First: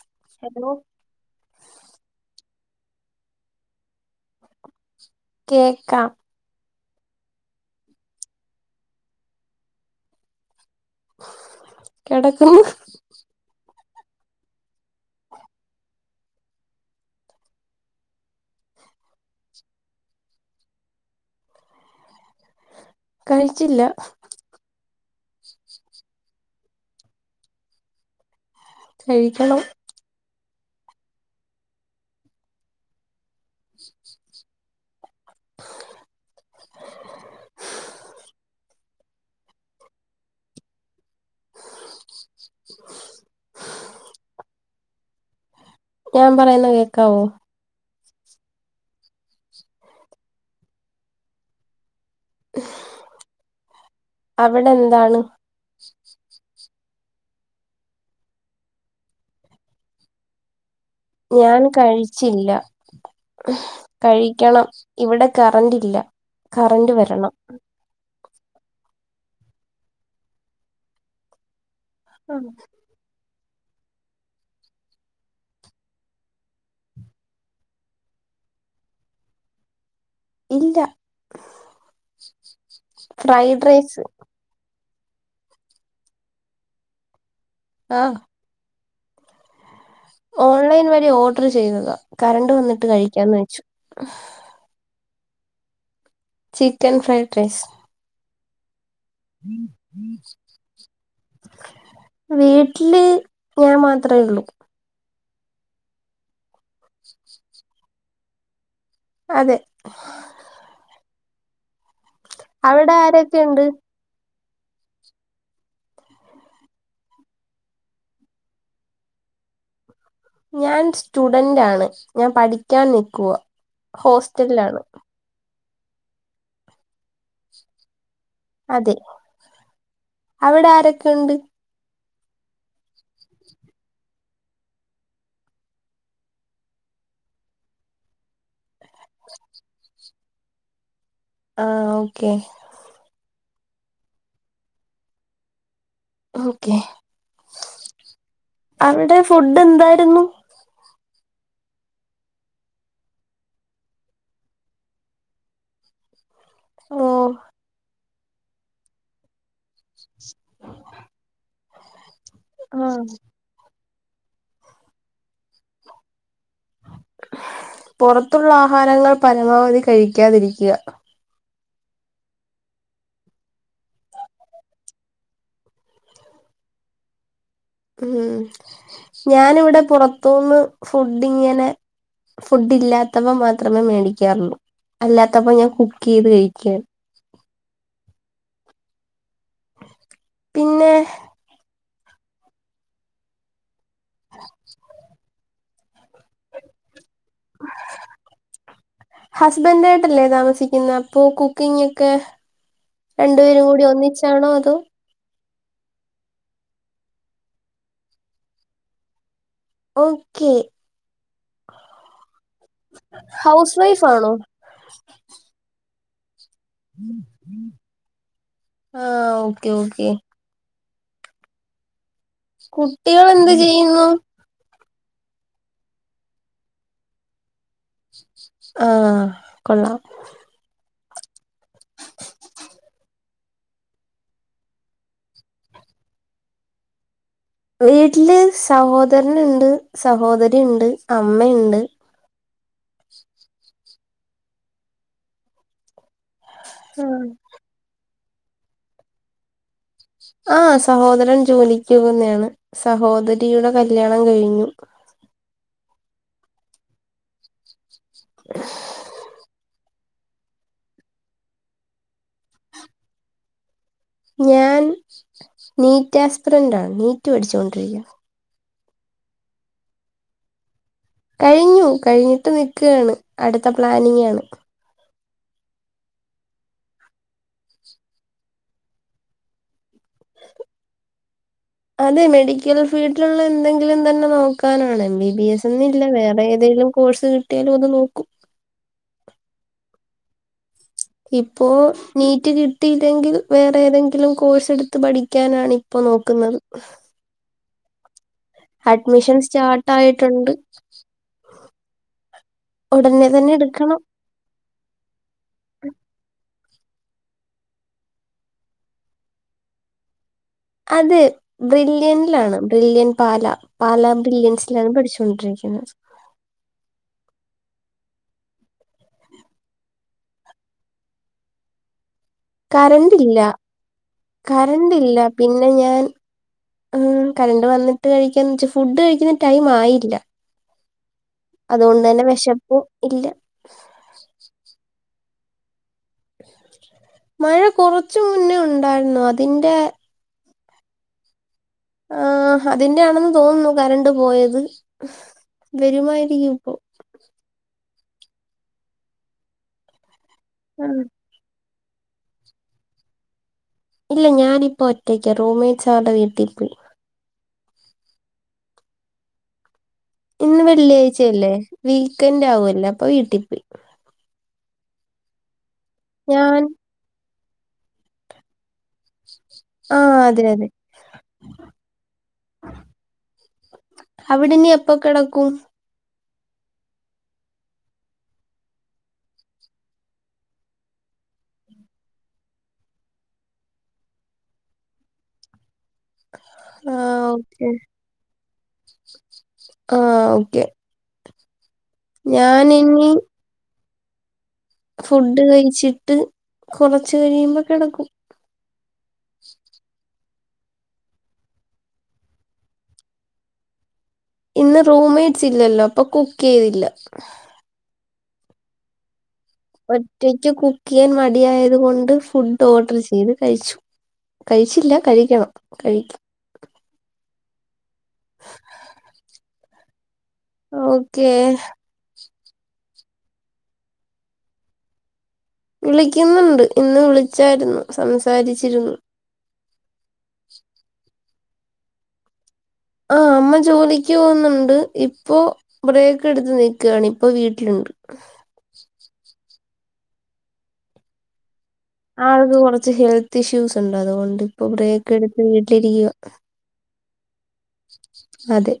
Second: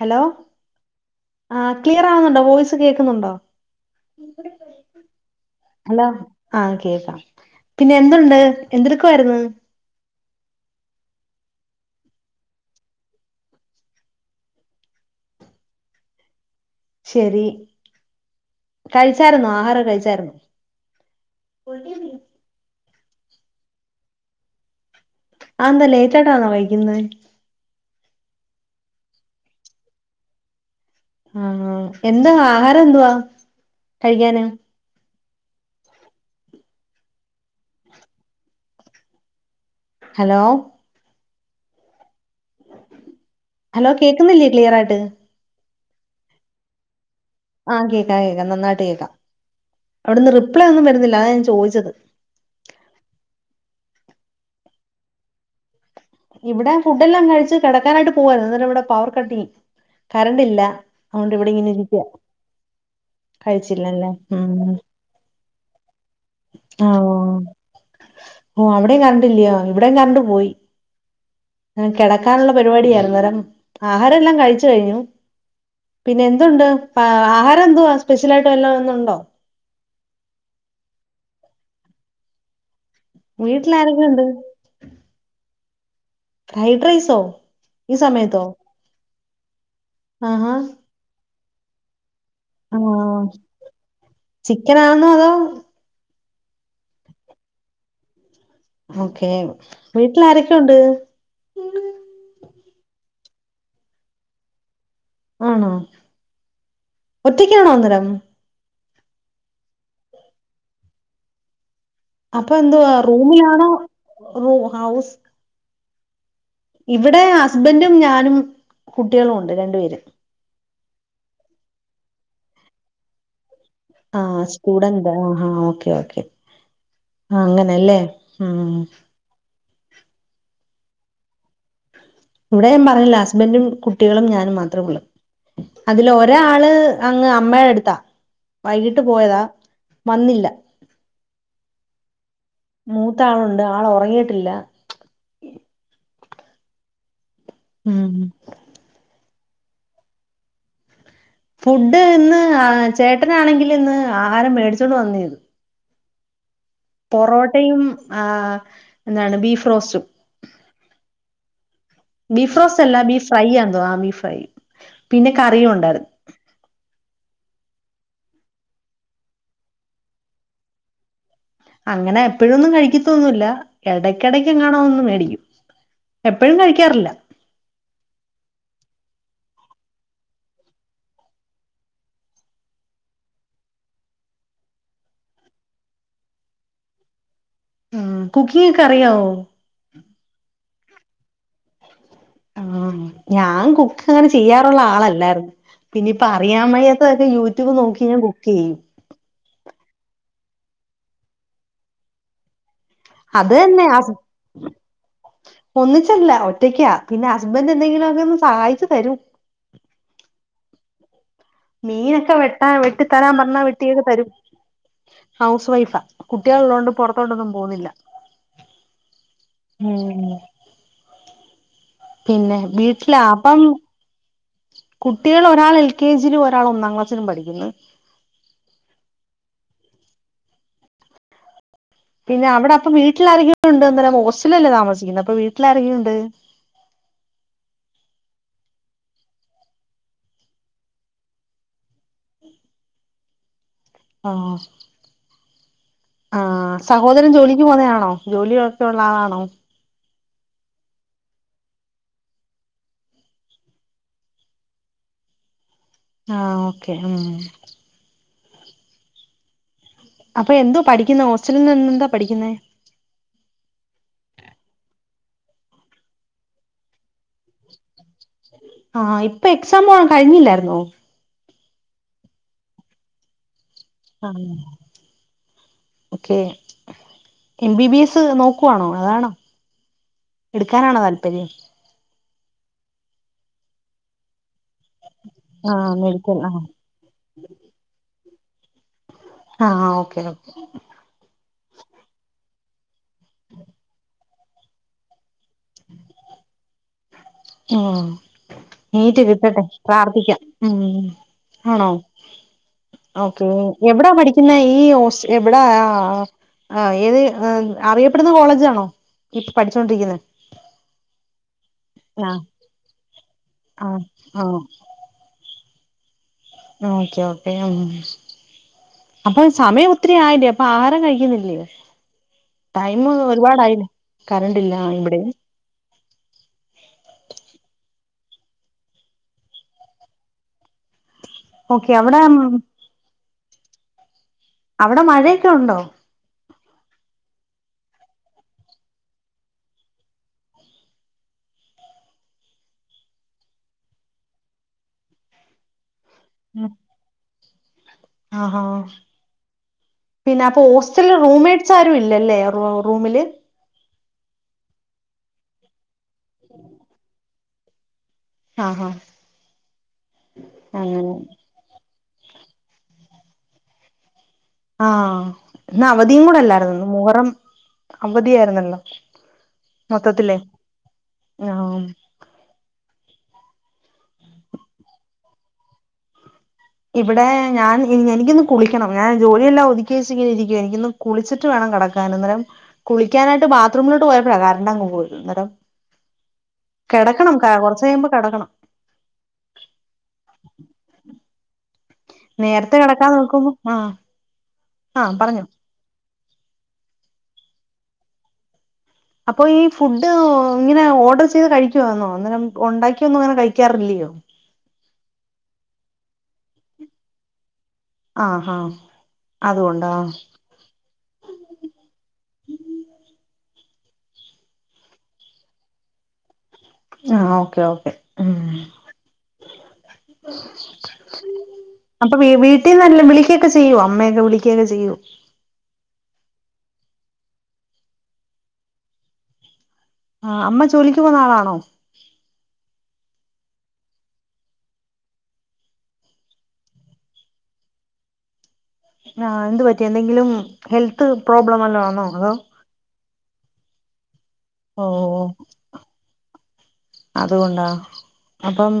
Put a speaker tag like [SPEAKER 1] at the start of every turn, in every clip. [SPEAKER 1] Hello ആ clear ആണെണ്ടോ voice കേൾക്കുന്നുണ്ടോ
[SPEAKER 2] കേക്കാം
[SPEAKER 1] ഹലോ ആഹ കേൾക്കാം പിന്നെ എന്തുണ്ട് എന്ത്‌ടക്കയിരുന്നു
[SPEAKER 2] കിടക്കുന്നു
[SPEAKER 1] ശരി കഴിച്ചായിരന്നോ ആഹാരം കഴിച്ചായിരുന്നോ
[SPEAKER 2] കഴിച്ചില്ല
[SPEAKER 1] ആ എന്താ ലേറ്റ് ആയിട്ടാന്നോ കഴിക്കുന്നത്
[SPEAKER 2] കഴിക്കണം
[SPEAKER 1] ആഹ് എന്താ ആഹാരം എന്തുവാ കഴിക്കാന് ഹലോ
[SPEAKER 2] [unintelligible]
[SPEAKER 1] ഹലോ കേക്കുന്നില്ലേ ക്ലിയർ ആയിട്ട്
[SPEAKER 2] ഞാൻ പറയുന്ന കേക്കാവോ
[SPEAKER 1] ആഹ് കേക്കാം കേക്കാം നന്നായിട്ട് കേക്കാം അവിടുന്ന് റിപ്ലൈ ഒന്നും വരുന്നില്ല അതാ ഞാൻ ചോദിച്ചത്
[SPEAKER 2] [unintelligible] അവിടെ എന്താണ്
[SPEAKER 1] ഇവിടെ ഫുഡ് എല്ലാം കഴിച്ച് കിടക്കാനായിട്ട് പോവരുന്നു എനിട്ട് ഇവിടെ പവർ കട്ടിങ് കറണ്ട് ഇല്ല അതുകൊണ്ട് ഇവിടെ
[SPEAKER 2] ഞാൻ
[SPEAKER 1] ഇങ്ങനെ ഇരിക്കുക
[SPEAKER 2] കഴിച്ചില്ല
[SPEAKER 1] കഴിച്ചില്ലല്ലേ
[SPEAKER 2] കഴിക്കണം
[SPEAKER 1] ഉം
[SPEAKER 2] ഇവിടെ കറന്റ് ഇല്ല
[SPEAKER 1] ആ
[SPEAKER 2] കറന്റ്
[SPEAKER 1] ഓ
[SPEAKER 2] വരണം
[SPEAKER 1] ഓ അവിടെയും കണ്ടില്ലയോ ഇവിടയും കറണ്ട് പോയി കിടക്കാനുള്ള പരിപാടിയായിരുന്നു അന്നേരം ആഹാരം എല്ലാം കഴിച്ച് കഴിഞ്ഞു പിന്നെ എന്തുണ്ട് ആഹാരം എന്തുവാ സ്പെഷ്യൽ ആയിട്ട് വല്ലാം ഇന്ന്ണ്ടോ
[SPEAKER 2] ഇല്ല ഫ്രൈഡ്
[SPEAKER 1] വീട്ടിൽ ആരൊക്കെ
[SPEAKER 2] റൈസ്
[SPEAKER 1] ഉണ്ട് ഫ്രൈഡ് റൈസോ ഈ
[SPEAKER 2] ആഹ്
[SPEAKER 1] സമയത്തോ ആഹാ
[SPEAKER 2] ഓൺലൈൻ വഴി ഓർഡർ ചെയ്തതാ കറണ്ട് വന്നിട്ട് കഴിക്കാന്ന് വെച്ചു
[SPEAKER 1] ചിക്കനാന്നോ അതോ
[SPEAKER 2] ചിക്കൻ ഫ്രൈഡ് റൈസ്
[SPEAKER 1] ഓക്കെ വീട്ടിൽ ആരൊക്കെ ഉണ്ട്
[SPEAKER 2] വീട്ടില് ഞാൻ മാത്രേ ഒള്ളൂ
[SPEAKER 1] ആണോ ഒറ്റക്കാണോ അന്നേരം
[SPEAKER 2] അതെ
[SPEAKER 1] അപ്പൊ എന്തുവാ
[SPEAKER 2] അവിടെ ആരൊക്കെയുണ്ട്
[SPEAKER 1] റൂമിലാണോ റൂ ഹൗസ് ഇവിടെ ഹസ്ബൻറും ഞാനും കുട്ടികളും ഉണ്ട് രണ്ടു പേര്
[SPEAKER 2] ഞാൻ സ്റ്റുഡൻറ് ആണ് ഞാൻ പഠിക്കാൻ നിക്കുവാ
[SPEAKER 1] ആഹ്
[SPEAKER 2] ഹോസ്റ്റലിലാണ്
[SPEAKER 1] സ്റ്റൂഡന്റ് ആഹ്ഓക്കെ ഓക്കെ ആ അങ്ങനെല്ലേ ഉം
[SPEAKER 2] അതെ അവിടെ ആരൊക്കെ യുണ്ട്
[SPEAKER 1] ഇവിടെ ഞൻ പറഞ്ഞില്ല ഹസ്ബൻഡും കുട്ടികളും ഞാനും മാത്രമേ ഒള്ളൂ അതില് ഒരാരാള് അങ്ങ് അമ്മയുടെ അടുത്താ വൈകിട്ട് പോയതാ വന്നില്ല
[SPEAKER 2] ആഹ് ഓക്കെ
[SPEAKER 1] മൂത്ത ആളുണ്ട് ആൾ ഉറങ്ങിയിട്ടില്ല
[SPEAKER 2] ഓക്കെ
[SPEAKER 1] ഉം
[SPEAKER 2] അവിടെ ഫുഡ് എന്തായിരുന്നു
[SPEAKER 1] ഫുഡ് ഇന്ന് ചേട്ടനാണെങ്കിൽ ഇന്ന് ആഹാരം മേടിച്ചോണ്ട് വന്നേതു
[SPEAKER 2] ഓ
[SPEAKER 1] പൊറോട്ടയും ആഹ് എന്താണ് ബീഫ് റോസ്റ്റും ബീഫ് റോസ് അല്ല
[SPEAKER 2] ആഹ്
[SPEAKER 1] ബീഫ് ഫ്രൈ ആന്തോ ആ ബീഫ് ഫ്രൈ പിന്നെ കറിയും ഉണ്ടായിരുന്നു
[SPEAKER 2] പുറത്തുള്ള ആഹാരങ്ങൾ പരമാവധി കഴിക്കാതിരിക്കുക
[SPEAKER 1] അങ്ങനെ എപ്പോഴുന്നും കഴിക്കത്തൊന്നുമില്ല ഇടക്കിടക്ക് ങ്ങാണും ഒന്നു മേടിക്കും എപ്പോഴും കഴിക്കാറില്ല
[SPEAKER 2] ഉം ഞാനിവിടെ പുറത്തുന്ന് ഫുഡ് ഇങ്ങനെ ഫുഡ് ഇല്ലാത്തപ്പോ മാത്രമേ മേടിക്കാറുള്ളൂ അല്ലാത്തപ്പോ ഞാൻ കുക്ക് ചെയ്ത് കഴിക്കുകയാണ്
[SPEAKER 1] ഉം കുക്കിംഗ് ഒക്കെ അറിയാവോ
[SPEAKER 2] പിന്നെ
[SPEAKER 1] ആഹ് ഞാൻ കുക്ക് അങ്ങനെ ചെയ്യാറുള്ള ആളല്ലായിരുന്നു പിന്നിപ്പ അറിയാൻവയ്യാത്തതൊക്കെ യൂട്യൂബ് നോക്കി ഞാൻ കുക്ക് ചെയ്യും
[SPEAKER 2] ഹസ്ബൻഡ് ആയിട്ടല്ലേ താമസിക്കുന്നേ അപ്പൊ കുക്കിംഗ് ഒക്കെ രണ്ടു
[SPEAKER 1] അത്
[SPEAKER 2] പേരും കൂടി
[SPEAKER 1] തന്നെ ഹസ്
[SPEAKER 2] ഒന്നിച്ചാണോ അതോ
[SPEAKER 1] ഒന്നിച്ചല്ല ഒറ്റയ്ക്കാ പിന്നെ ഹസ്ബൻഡ് എന്തെങ്കിലും ഒക്കെ ഒന്ന് സഹായിച്ചു തരും
[SPEAKER 2] ഓക്കെ
[SPEAKER 1] മീനൊക്കെ വെട്ടാ വെട്ടി തരാൻ പറഞ്ഞാ
[SPEAKER 2] ഹൗസ്
[SPEAKER 1] വെട്ടിയൊക്കെ
[SPEAKER 2] വൈഫ്
[SPEAKER 1] തരും
[SPEAKER 2] ആണോ
[SPEAKER 1] ഹൗസ് വൈഫാ കുട്ടികൾ ഉള്ളോണ്ട് പൊറത്തോട്ടോന്നും പോന്നില്ല
[SPEAKER 2] ആഹ് ഓക്കെ ഓക്കെ
[SPEAKER 1] ഉം പിന്നെ
[SPEAKER 2] കുട്ടികൾ എന്ത് ചെയ്യുന്നു
[SPEAKER 1] കുട്ടികള് ഒരാള് എൽ കെ ജി യിലും ഒരാള് ഒന്നാം ക്ലാസ്സിലും പഠിക്കുന്നു
[SPEAKER 2] ആഹ് കൊള്ളാം
[SPEAKER 1] പിന്നെ അവിടെ അപ്പം വീട്ടില് ആരൊക്കെ ഉണ്ട് അന്നേരം ഹോസ്റ്റലല്ലേ താമസിക്കുന്നത് അപ്പൊ വീട്ടിൽ ആരൊക്കെ ഉണ്ട്
[SPEAKER 2] വീട്ടില് സഹോദരനുണ്ട് സഹോദരി ഇണ്ട് അമ്മ ഇണ്ട്
[SPEAKER 1] ആഹ് ആഹ് സഹോദരൻ ജോലി ക്കു പോന്നെ ആണോ ജോലി ഒക്കെ ഉള്ള ആളാണോ
[SPEAKER 2] ആഹ് സഹോദരൻ ജോലിക്കു പോന്നയാണ് സഹോദരിയുടെ കല്യാണം കഴിഞ്ഞു
[SPEAKER 1] ആഹ് ഓക്കെ ഉം അപ്പൊ എന്തുവാ പഠിക്കുന്നെ ഹോസ്റ്റലിൽ നിന്നെന്താ പഠിക്കുന്നേ
[SPEAKER 2] ഞാൻ നീറ്റ് ആസ്പിറൻറാണ് നീറ്റ് പഠിച്ചൊണ്ടിരിക്കുവാ
[SPEAKER 1] ആഹ് ഇപ്പൊ എക്സാമും കഴിഞ്ഞില്ലായിരുന്നോ
[SPEAKER 2] കഴിഞ്ഞു കഴിഞ്ഞിട്ട് നിൽക്കുകയാണ് അടുത്ത പ്ലാനിങ് ആണ്
[SPEAKER 1] ആഹ് okay M B B S നോക്കുവാണോ അതാണോ എടുക്കാനാണോ താല്പര്യം
[SPEAKER 2] അതെ മെഡിക്കൽ ഫീൽഡിൽിലുള്ള എന്തെങ്കിലും തന്നെ നോക്കാനാണ് എം ബി ബി എസ്ന്ന്
[SPEAKER 1] ആഹ്
[SPEAKER 2] ഇല്ല
[SPEAKER 1] മെഡിക്കൽ
[SPEAKER 2] വേറെ
[SPEAKER 1] ആഹ്
[SPEAKER 2] ഏതെങ്കിലും കോഴ്സ് കിട്ടിയാലും അത് നോക്കും
[SPEAKER 1] ആഹ് ഓക്കെ ഓക്കെ
[SPEAKER 2] ഇപ്പോ നീറ്റ് കിട്ടിയില്ലെങ്കിൽ വേറെ ഏതെങ്കിലും കോഴ്സ് എടുത്ത് പഠി ക്കാനാണ് ഇപ്പോ നോക്കുന്നത്
[SPEAKER 1] ആ നീറ്റ്
[SPEAKER 2] അഡ്മിഷൻ
[SPEAKER 1] കിട്ടട്ടെ
[SPEAKER 2] സ്റ്റാർട്ട്
[SPEAKER 1] പ്രാർത്ഥിക്കാം
[SPEAKER 2] ആയിട്ടുണ്ട്
[SPEAKER 1] ഉം ആണോ
[SPEAKER 2] ഉടനെ
[SPEAKER 1] ഓക്കെ
[SPEAKER 2] തന്നെ എടുക്കണം
[SPEAKER 1] എവിടാ പഠിക്കുന്നേ ഈ ഹോസ് എവിടാ ആ ആ ആ ഇത് അറിയപ്പെടുന്ന കോളേജാണോ ഇപ്പം പഠിച്ചോണ്ടിരിക്കുന്നേ
[SPEAKER 2] അതെ
[SPEAKER 1] ആഹ്
[SPEAKER 2] ബ്രില്യൻലാണ് ബ്രില്യൺ പാല പാല
[SPEAKER 1] ആഹ് ആഹ്
[SPEAKER 2] ബ്രില്യൻസിലാണ് പഠിച്ചൊണ്ടിരിക്കുന്നത്
[SPEAKER 1] ഓക്കെ ഓക്കെ ഉം അപ്പൊ സമയം ഒത്തിരി ആയില്ലേ അപ്പൊ ആഹാരം കഴിക്കുന്നില്ലേ
[SPEAKER 2] കരന്റ് ല്ല
[SPEAKER 1] കറണ്ട് ഇല്ല
[SPEAKER 2] കരന്റ്ല്ല
[SPEAKER 1] ഇവിടെയും
[SPEAKER 2] പിന്നെ ഞാൻ ഉം കരന്റ് വന്ന്ട്ട് കഴിക്കാന്ന് ച്ചു ഫുഡ് കഴിക്കുന്ന ടൈമായില്ല
[SPEAKER 1] ഓക്കെ അവിടെ
[SPEAKER 2] അതോണ്ടെന്നെ വെശപ്പും ഇല്ല
[SPEAKER 1] അവടെ മഴയൊക്കെ ഉണ്ടോ
[SPEAKER 2] മഴ കൊറച്ച് മുന്നേ ഉണ്ടായിരുന്നു അതിന്റെ ആ അതിന്റെ ആണെന്ന് തോന്നുന്നു കരന്റ് പോയത് വെരുമായി
[SPEAKER 1] ഉം ആഹ പിന്നപ്പൊ
[SPEAKER 2] ആ.
[SPEAKER 1] ഹോസ്റ്റല്ല് റൂംമേറ്റ്സാരും ഇല്ലല്ലേ റൂമില്
[SPEAKER 2] ഇല്ല ഞാനിപ്പോ ഒറ്റയ്ക്ക റൂംമേറ്റ്സ് അവര്ടെ വീട്ടിപ്പോയി
[SPEAKER 1] ആ ആ
[SPEAKER 2] ഇന്ന് വെള്ളിയാഴ്ചയല്ലേ വീക്കെന്റാവല്ലേ അപ്പൊ വീട്ടി പോയി
[SPEAKER 1] ആ ഇന്ന് അവധിയും
[SPEAKER 2] ഞാൻ
[SPEAKER 1] കൂടെല്ലായിരുന്നോ മുഹറം അവധിയായിരുന്നല്ലോ
[SPEAKER 2] ആ
[SPEAKER 1] മൊത്തത്തിലേ
[SPEAKER 2] അതെ അതെ
[SPEAKER 1] ആഹ്
[SPEAKER 2] അവടെനി എപ്പൊ കെടക്കും
[SPEAKER 1] ഇവടെ ഞാൻ എനിക്കൊന്ന് കുളിക്കണം ഞാൻ ജോലിയെല്ലാം ഒതുക്യെച്ച് ങ്ങനെ ഇരിക്ക എനിക്കൊന്ന് കുളിച്ചിട്ട് വേണം കെടക്കാൻ അന്നേരം കുളിക്കാനായിട്ട് ബാത്റൂമിലോട്ട് പോയപ്പോഴ കറന്റ‌ങ് പോയി അന്നേരം
[SPEAKER 2] ആഹ്
[SPEAKER 1] കെടക്കണം
[SPEAKER 2] ഓക്കെ
[SPEAKER 1] കൊർച്ചയ്യുമ്പോ കെടക്കണം
[SPEAKER 2] ആ ഓക്കെ
[SPEAKER 1] നേരത്തെ
[SPEAKER 2] ഞാനിനി
[SPEAKER 1] കെടക്കാൻ നോക്കുമ്പോ ആ
[SPEAKER 2] ഫുഡ് കഴിച്ചിട്ട് കുറച്ച് കഴിയുമ്പോ കെടക്കും
[SPEAKER 1] അപ്പൊ ഈ ഫുഡ് ഇങ്ങനെ ഓഡർ ചെയ്ത് കഴിക്കുവാന്നോ അന്നേരം ഒണ്ടാക്ക്യോന്നും അങ്ങനെ കഴിക്കാറില്ല്യോ
[SPEAKER 2] ഇന്ന് റൂം മേറ്റ്സ് ല്ലല്ലോ അപ്പൊ കുക്കെയ്തില്ല
[SPEAKER 1] ആ ഹ ഹ
[SPEAKER 2] ഒറ്റയ്ക്ക് കുക്കെയ്യാൻ മടിയായത് കൊണ്ട് ഫുഡോഡർ ചെയ്ത് കഴിച്ചു കഴിച്ചില്ല കഴിക്കണം കഴി
[SPEAKER 1] ആ ഓക്കെ ഓക്കെ ഉം
[SPEAKER 2] ഓക്കെ
[SPEAKER 1] അപ്പൊ വീട്ടീന്നാരെങ്കിലും വിളിക്ക്യോക്കെ ചെയ്യോ അമ്മയൊക്കെ വിളിക്ക്യോക്കെ ചെയ്യോ
[SPEAKER 2] വിളിക്കുന്നുണ്ട് ഇന്ന് വിളിച്ചായിരുന്നു സംസാരിച്ചിരുന്നു
[SPEAKER 1] ആ അമ്മ ജോലിക്ക് പോന്ന ആളാണോ
[SPEAKER 2] ആ അമ്മ ജോലിക്ക് പോന്ന്ണ്ട് ഇപ്പോ ബ്രേക്കെട്ത്ത് നിക്കാണ് ഇപ്പൊ വീട്ട്ല്ണ്ട്
[SPEAKER 1] ആ എന്ത് പറ്റി എന്തെങ്കിലും ഹെൽത്ത് പ്രോബ്ലം വല്ലോ
[SPEAKER 2] ആൾക്ക് കൊർച്ച് ഹെൽത്ത് ഇഷ്യൂസ്ണ്ട് അതോണ്ട്ണ്ട് ഇപ്പൊ ബ്രേക്കെട്ത്ത് വീട്ടിലിരിക്കുവ
[SPEAKER 1] അത്കൊണ്ടാ
[SPEAKER 2] അതെ
[SPEAKER 1] അപ്പം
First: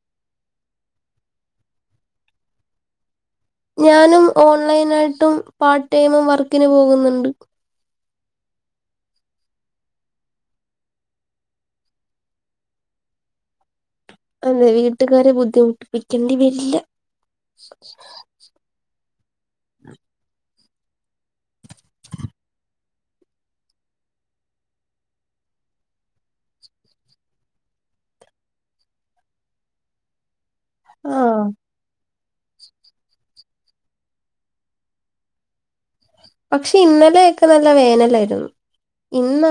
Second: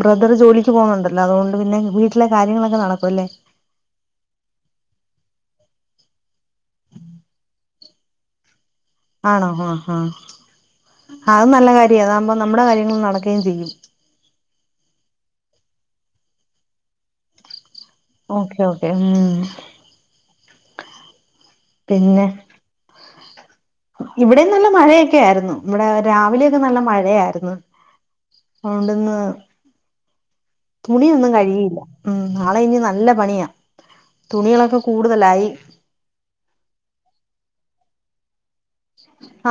[SPEAKER 1] ബ്രദർ ജോലിക്ക് പോകുന്നുണ്ടല്ലോ അതോണ്ട് പിന്നെ വീട്ടിലെ കാര്യങ്ങളൊക്കെ നടക്കുല്ലേ
[SPEAKER 2] ഞാനും ഓൺലൈനായിട്ടും പാർട്ട് ടൈമും വർക്കിന് പോക്ന്ന്ണ്ട്
[SPEAKER 1] ആണോ ഹ ഹ അതും നല്ല കാര്യ അതാകുമ്പോ നമ്മുടെ കാര്യങ്ങളും നടക്കേം ചെയ്യും
[SPEAKER 2] അതെ വീട്ടുകാരെ ബുദ്ധിമുട്ടിപ്പിക്കേണ്ടി വെരില്ല
[SPEAKER 1] ഓക്കേ ഓക്കേ ഉം പിന്നെ ഇവിടേം നല്ല മഴയൊക്കായിര്ന്നു ഇവിടെ രാവിലെയൊക്കെ നല്ല മഴയായിര്ന്നു അതോണ്ട്ന്ന് തുണിയൊന്നും
[SPEAKER 2] ആഹ്
[SPEAKER 1] കഴുകിയില്ല ഉം നാളെ ഇനി നല്ല പണിയാ തുണികളൊക്കെ കൂടുതലായി
[SPEAKER 2] പക്ഷെ ഇന്നലെയൊക്കെ നല്ല വേനലായിരുന്നു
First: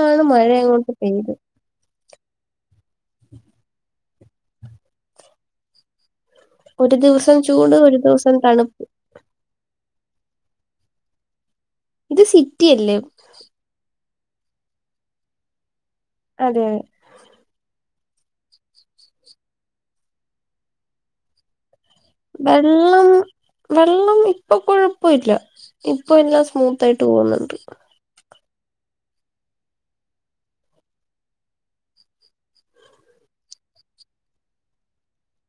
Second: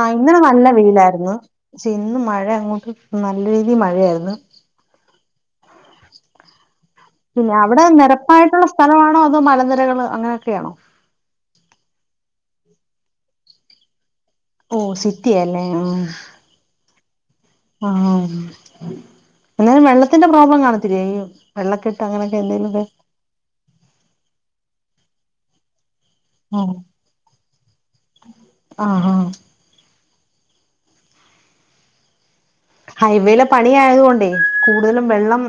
[SPEAKER 1] ആഹ് ഇന്നലെ
[SPEAKER 2] മഴ
[SPEAKER 1] നല്ല
[SPEAKER 2] അങ്ങോട്ട് പെയ്ത്
[SPEAKER 1] വെയിലായിരുന്നു പക്ഷെ ഇന്ന് മഴ അങ്ങോട്ട് നല്ല രീതി മഴയാരുന്നു
[SPEAKER 2] ഒരു ദിവസം
[SPEAKER 1] ഇല്ല
[SPEAKER 2] ചൂട്
[SPEAKER 1] അവിടെ
[SPEAKER 2] ഒരു ദിവസം
[SPEAKER 1] നിരപ്പായിട്ടുള്ള
[SPEAKER 2] തണുപ്പ്
[SPEAKER 1] സ്ഥലവാണോ അതോ മലനിരകള് അങ്ങനെയൊക്കെയാണോ
[SPEAKER 2] ഇത് സിറ്റി അല്ലേ
[SPEAKER 1] ഓഹ് സിറ്റിയ അല്ലേ ഉം
[SPEAKER 2] അതെ
[SPEAKER 1] ആഹ് എന്നാലും വെള്ളത്തിന്റെ പ്രോബ്ലം കാണത്തില്ലേ ഇ വെള്ളക്കെട്ട് അങ്ങനെ
[SPEAKER 2] വെള്ളം വെള്ളം ഇപ്പൊ കൊഴപ്പില്ല ഇപ്പൊ എല്ലാം സ്മൂത്ത് ആയിട്ട് പോകുന്നുണ്ട്
[SPEAKER 1] ആഹ് ആഹ് ഹൈവേയിലെ പണി ആയതു കൊണ്ടേ കൂടുതലും വെള്ളം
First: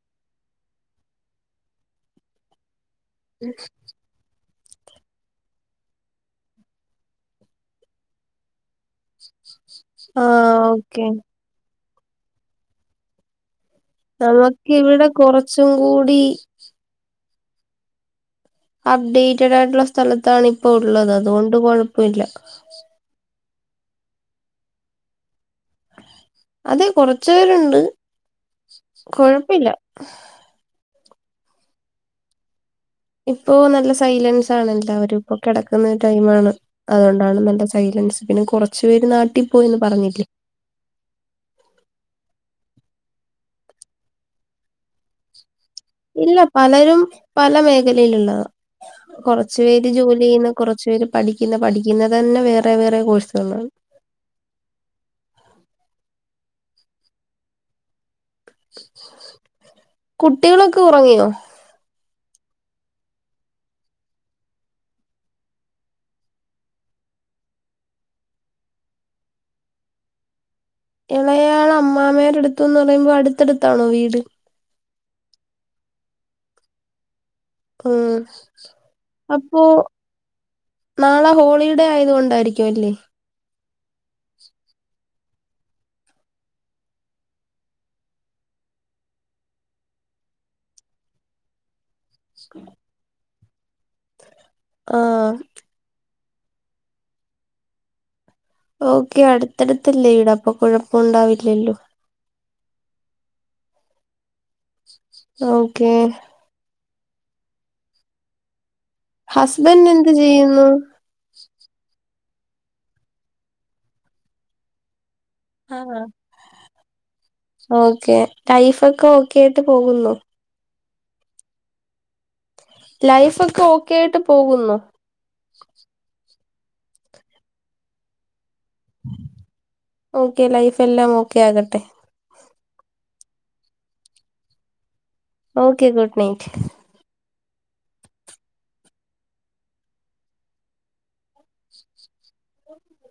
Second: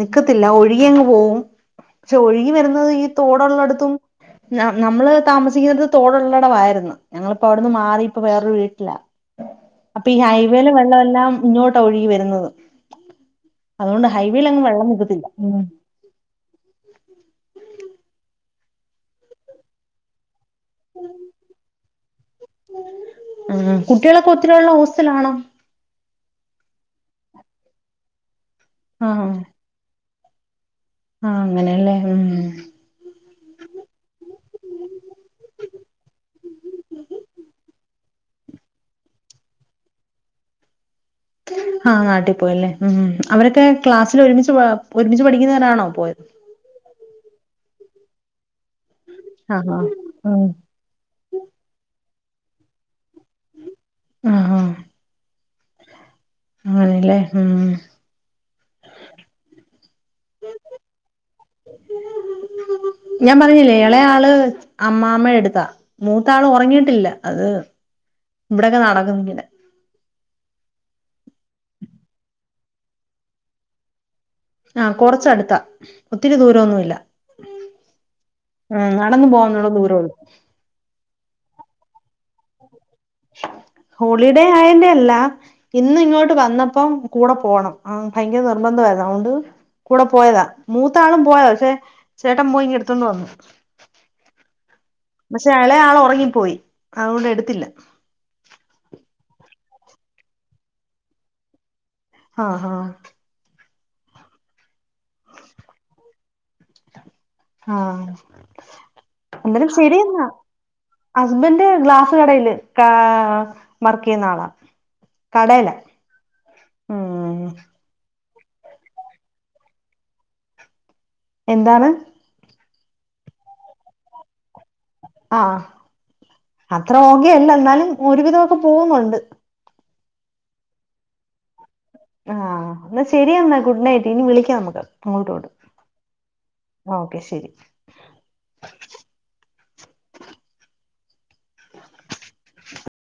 [SPEAKER 1] നിക്കത്തില്ല ഒഴുകി അങ്ങ് പോവും പക്ഷെ ഒഴുകി വരുന്നത് ഈ തോടുള്ളടുത്തും നമ്മള് താമസിക്കുന്ന തോടുള്ളടവായിരുന്നു ഞങ്ങളിപ്പോ അവിടുന്ന് മാറി ഇപ്പ വേറൊരു വീട്ടില അപ്പൊ ഈ
[SPEAKER 2] ആഹ്
[SPEAKER 1] ഹൈവേയിലെ വെള്ളം
[SPEAKER 2] ഓക്കെ
[SPEAKER 1] എല്ലാം ഇങ്ങോട്ടാ ഒഴുകി വരുന്നത് അതുകൊണ്ട് ഹൈവേയിൽ എങ്ങും
[SPEAKER 2] നമുക്ക്
[SPEAKER 1] വെള്ളം
[SPEAKER 2] ഇവിടെ
[SPEAKER 1] നിക്കത്തില്ല ഉം
[SPEAKER 2] കുറച്ചും കൂടി അപ്ഡേറ്റഡായിട്ടുള്ള സ്ഥലത്താണ് ഇപ്പ ഉള്ളത് അതുകൊണ്ട് കൊഴപ്പില്ല
[SPEAKER 1] ഉം കുട്ടികളൊക്കെ ഒത്തിരിയുള്ള ഹോസ്റ്റൽ ആണോ
[SPEAKER 2] അതെ കൊറചെരുണ്ട്
[SPEAKER 1] ആഹ്
[SPEAKER 2] കൊഴപ്പില്ല
[SPEAKER 1] ആഹ് അങ്ങനെയല്ലേ ഉം
[SPEAKER 2] ഇപ്പോ നല്ല സൈലൻസ് ആണല്ലാവരും കിടക്കുന്ന ടൈമാണ് അതുകൊണ്ടാണ് നല്ല സൈലൻസ് പിന്നെ കുറ പച്ച പേര് നാട്ടിൽ പോയന്ന് പറഞ്ഞില്ലേ
[SPEAKER 1] ആഹ് നാട്ടിൽ പോയല്ലേ ഉം അവരൊക്കെ ക്ലാസ്സിൽ ഒരുമിച്ച് ഒരുമിച്ച് പഠിക്കുന്നവരാണോ പോയത്
[SPEAKER 2] ഇല്ല പലരും പല മേഖലയിലുള്ളത് കൊറച്ചു
[SPEAKER 1] ആഹ് ആഹ്
[SPEAKER 2] പേര് ജോലി
[SPEAKER 1] ഉം
[SPEAKER 2] ചെയ്യുന്ന കുറച്ച് തച്ചൂർ പഠിക്കുന്ന പഠിക്കുന്നത് തന്നെ വേറെ വേറെ കോഴ്സുകളാണ്
[SPEAKER 1] ആഹ് ആഹ് അങ്ങനെയല്ലേ ഉം
[SPEAKER 2] കുട്ടികളൊക്കെ ഉറങ്ങിയോ
[SPEAKER 1] ഞാൻ പറഞ്ഞില്ലേ എളെ ആള് അമ്മ്മ എടുത്താ മൂത്താൾ ഉറങ്ങിയിട്ടില്ല അത് ഇവിടെൊക്കെ നടക്കുന്നു ഇങ്ങനെ
[SPEAKER 2] ഇളയാള അമ്മാമെടെ അടുത്തുന്ന് പറയുമ്പോ അടുത്തടുത്താണോ വീട്
[SPEAKER 1] ആഹ് കൊറച്ചടുത്താ ഒത്തിരി ദൂരംന്നുമല്ല
[SPEAKER 2] ഉം
[SPEAKER 1] ഉം നടന്ന
[SPEAKER 2] അപ്പോ
[SPEAKER 1] പോവാന്നള്ള ദൂരമ ഉള്ളൂ
[SPEAKER 2] നാളെ ഹോളിഡേ ആയത് കൊണ്ടായിരിക്കും അല്ലേ
[SPEAKER 1] ഹോളിഡേ ആയന്റെ അല്ല ഇന്ന് ഇങ്ങോട്ട് വന്നപ്പം കൂടെ പോണം ആഹ് ഭയങ്കര നിർബന്ധമായിരുന്നു അതുകൊണ്ട് കൂടെ പോയതാ മൂത്താളും പോയത പക്ഷേ ചേട്ടൻ പോയിങ്ക എടുത്തണ്ട് വന്നു
[SPEAKER 2] ആ
[SPEAKER 1] പക്ഷെ ഇളയാൾ ഉറങ്ങിപ്പോയി അതുകൊണ്ട് എടുത്തില്ല
[SPEAKER 2] ഓക്കെ അടുത്തടുത്തല്ലേ ഇടാ അപ്പൊ കുഴപ്പണ്ടാവില്ലല്ലോ
[SPEAKER 1] ആഹ
[SPEAKER 2] ഓക്കെ
[SPEAKER 1] ആഹ്
[SPEAKER 2] ഹസ്ബൻഡ് എന്ത് ചെയ്യുന്നു
[SPEAKER 1] ഹസ്ബൻഡ് ഗ്ലാസ് കടയില് വർക്ക് ചെയ്യുന്ന ആളാ കടെല
[SPEAKER 2] ആഹ്
[SPEAKER 1] ഉം
[SPEAKER 2] ഓക്കെ ടൈഫോക്കെ ഓക്കെ ആയിട്ട് പോകുന്നു
[SPEAKER 1] എന്താണ്
[SPEAKER 2] ലൈഫ് ഒക്കെ ഓക്കെയിട്ട് പോകുന്നോ
[SPEAKER 1] ആഹ് അത്ര ഓകെയല്ല എന്നാലും ഒരുവിധമൊക്കെ പോകുന്നുണ്ട്
[SPEAKER 2] ഓക്കെ ലൈഫ് എല്ലാം ഓക്കെ ആകട്ടെ
[SPEAKER 1] ആഹ് എന്നാൽ ശരി എന്നാൽ ഗുഡ് നൈറ്റ് ഇനി വിളിക്കാം നമുക്ക് അങ്ങോട്ടും ഇങ്ങോട്ടും
[SPEAKER 2] ഓക്കെ ഗുഡ് നൈറ്റ്
[SPEAKER 1] ഓക്കെ ശരി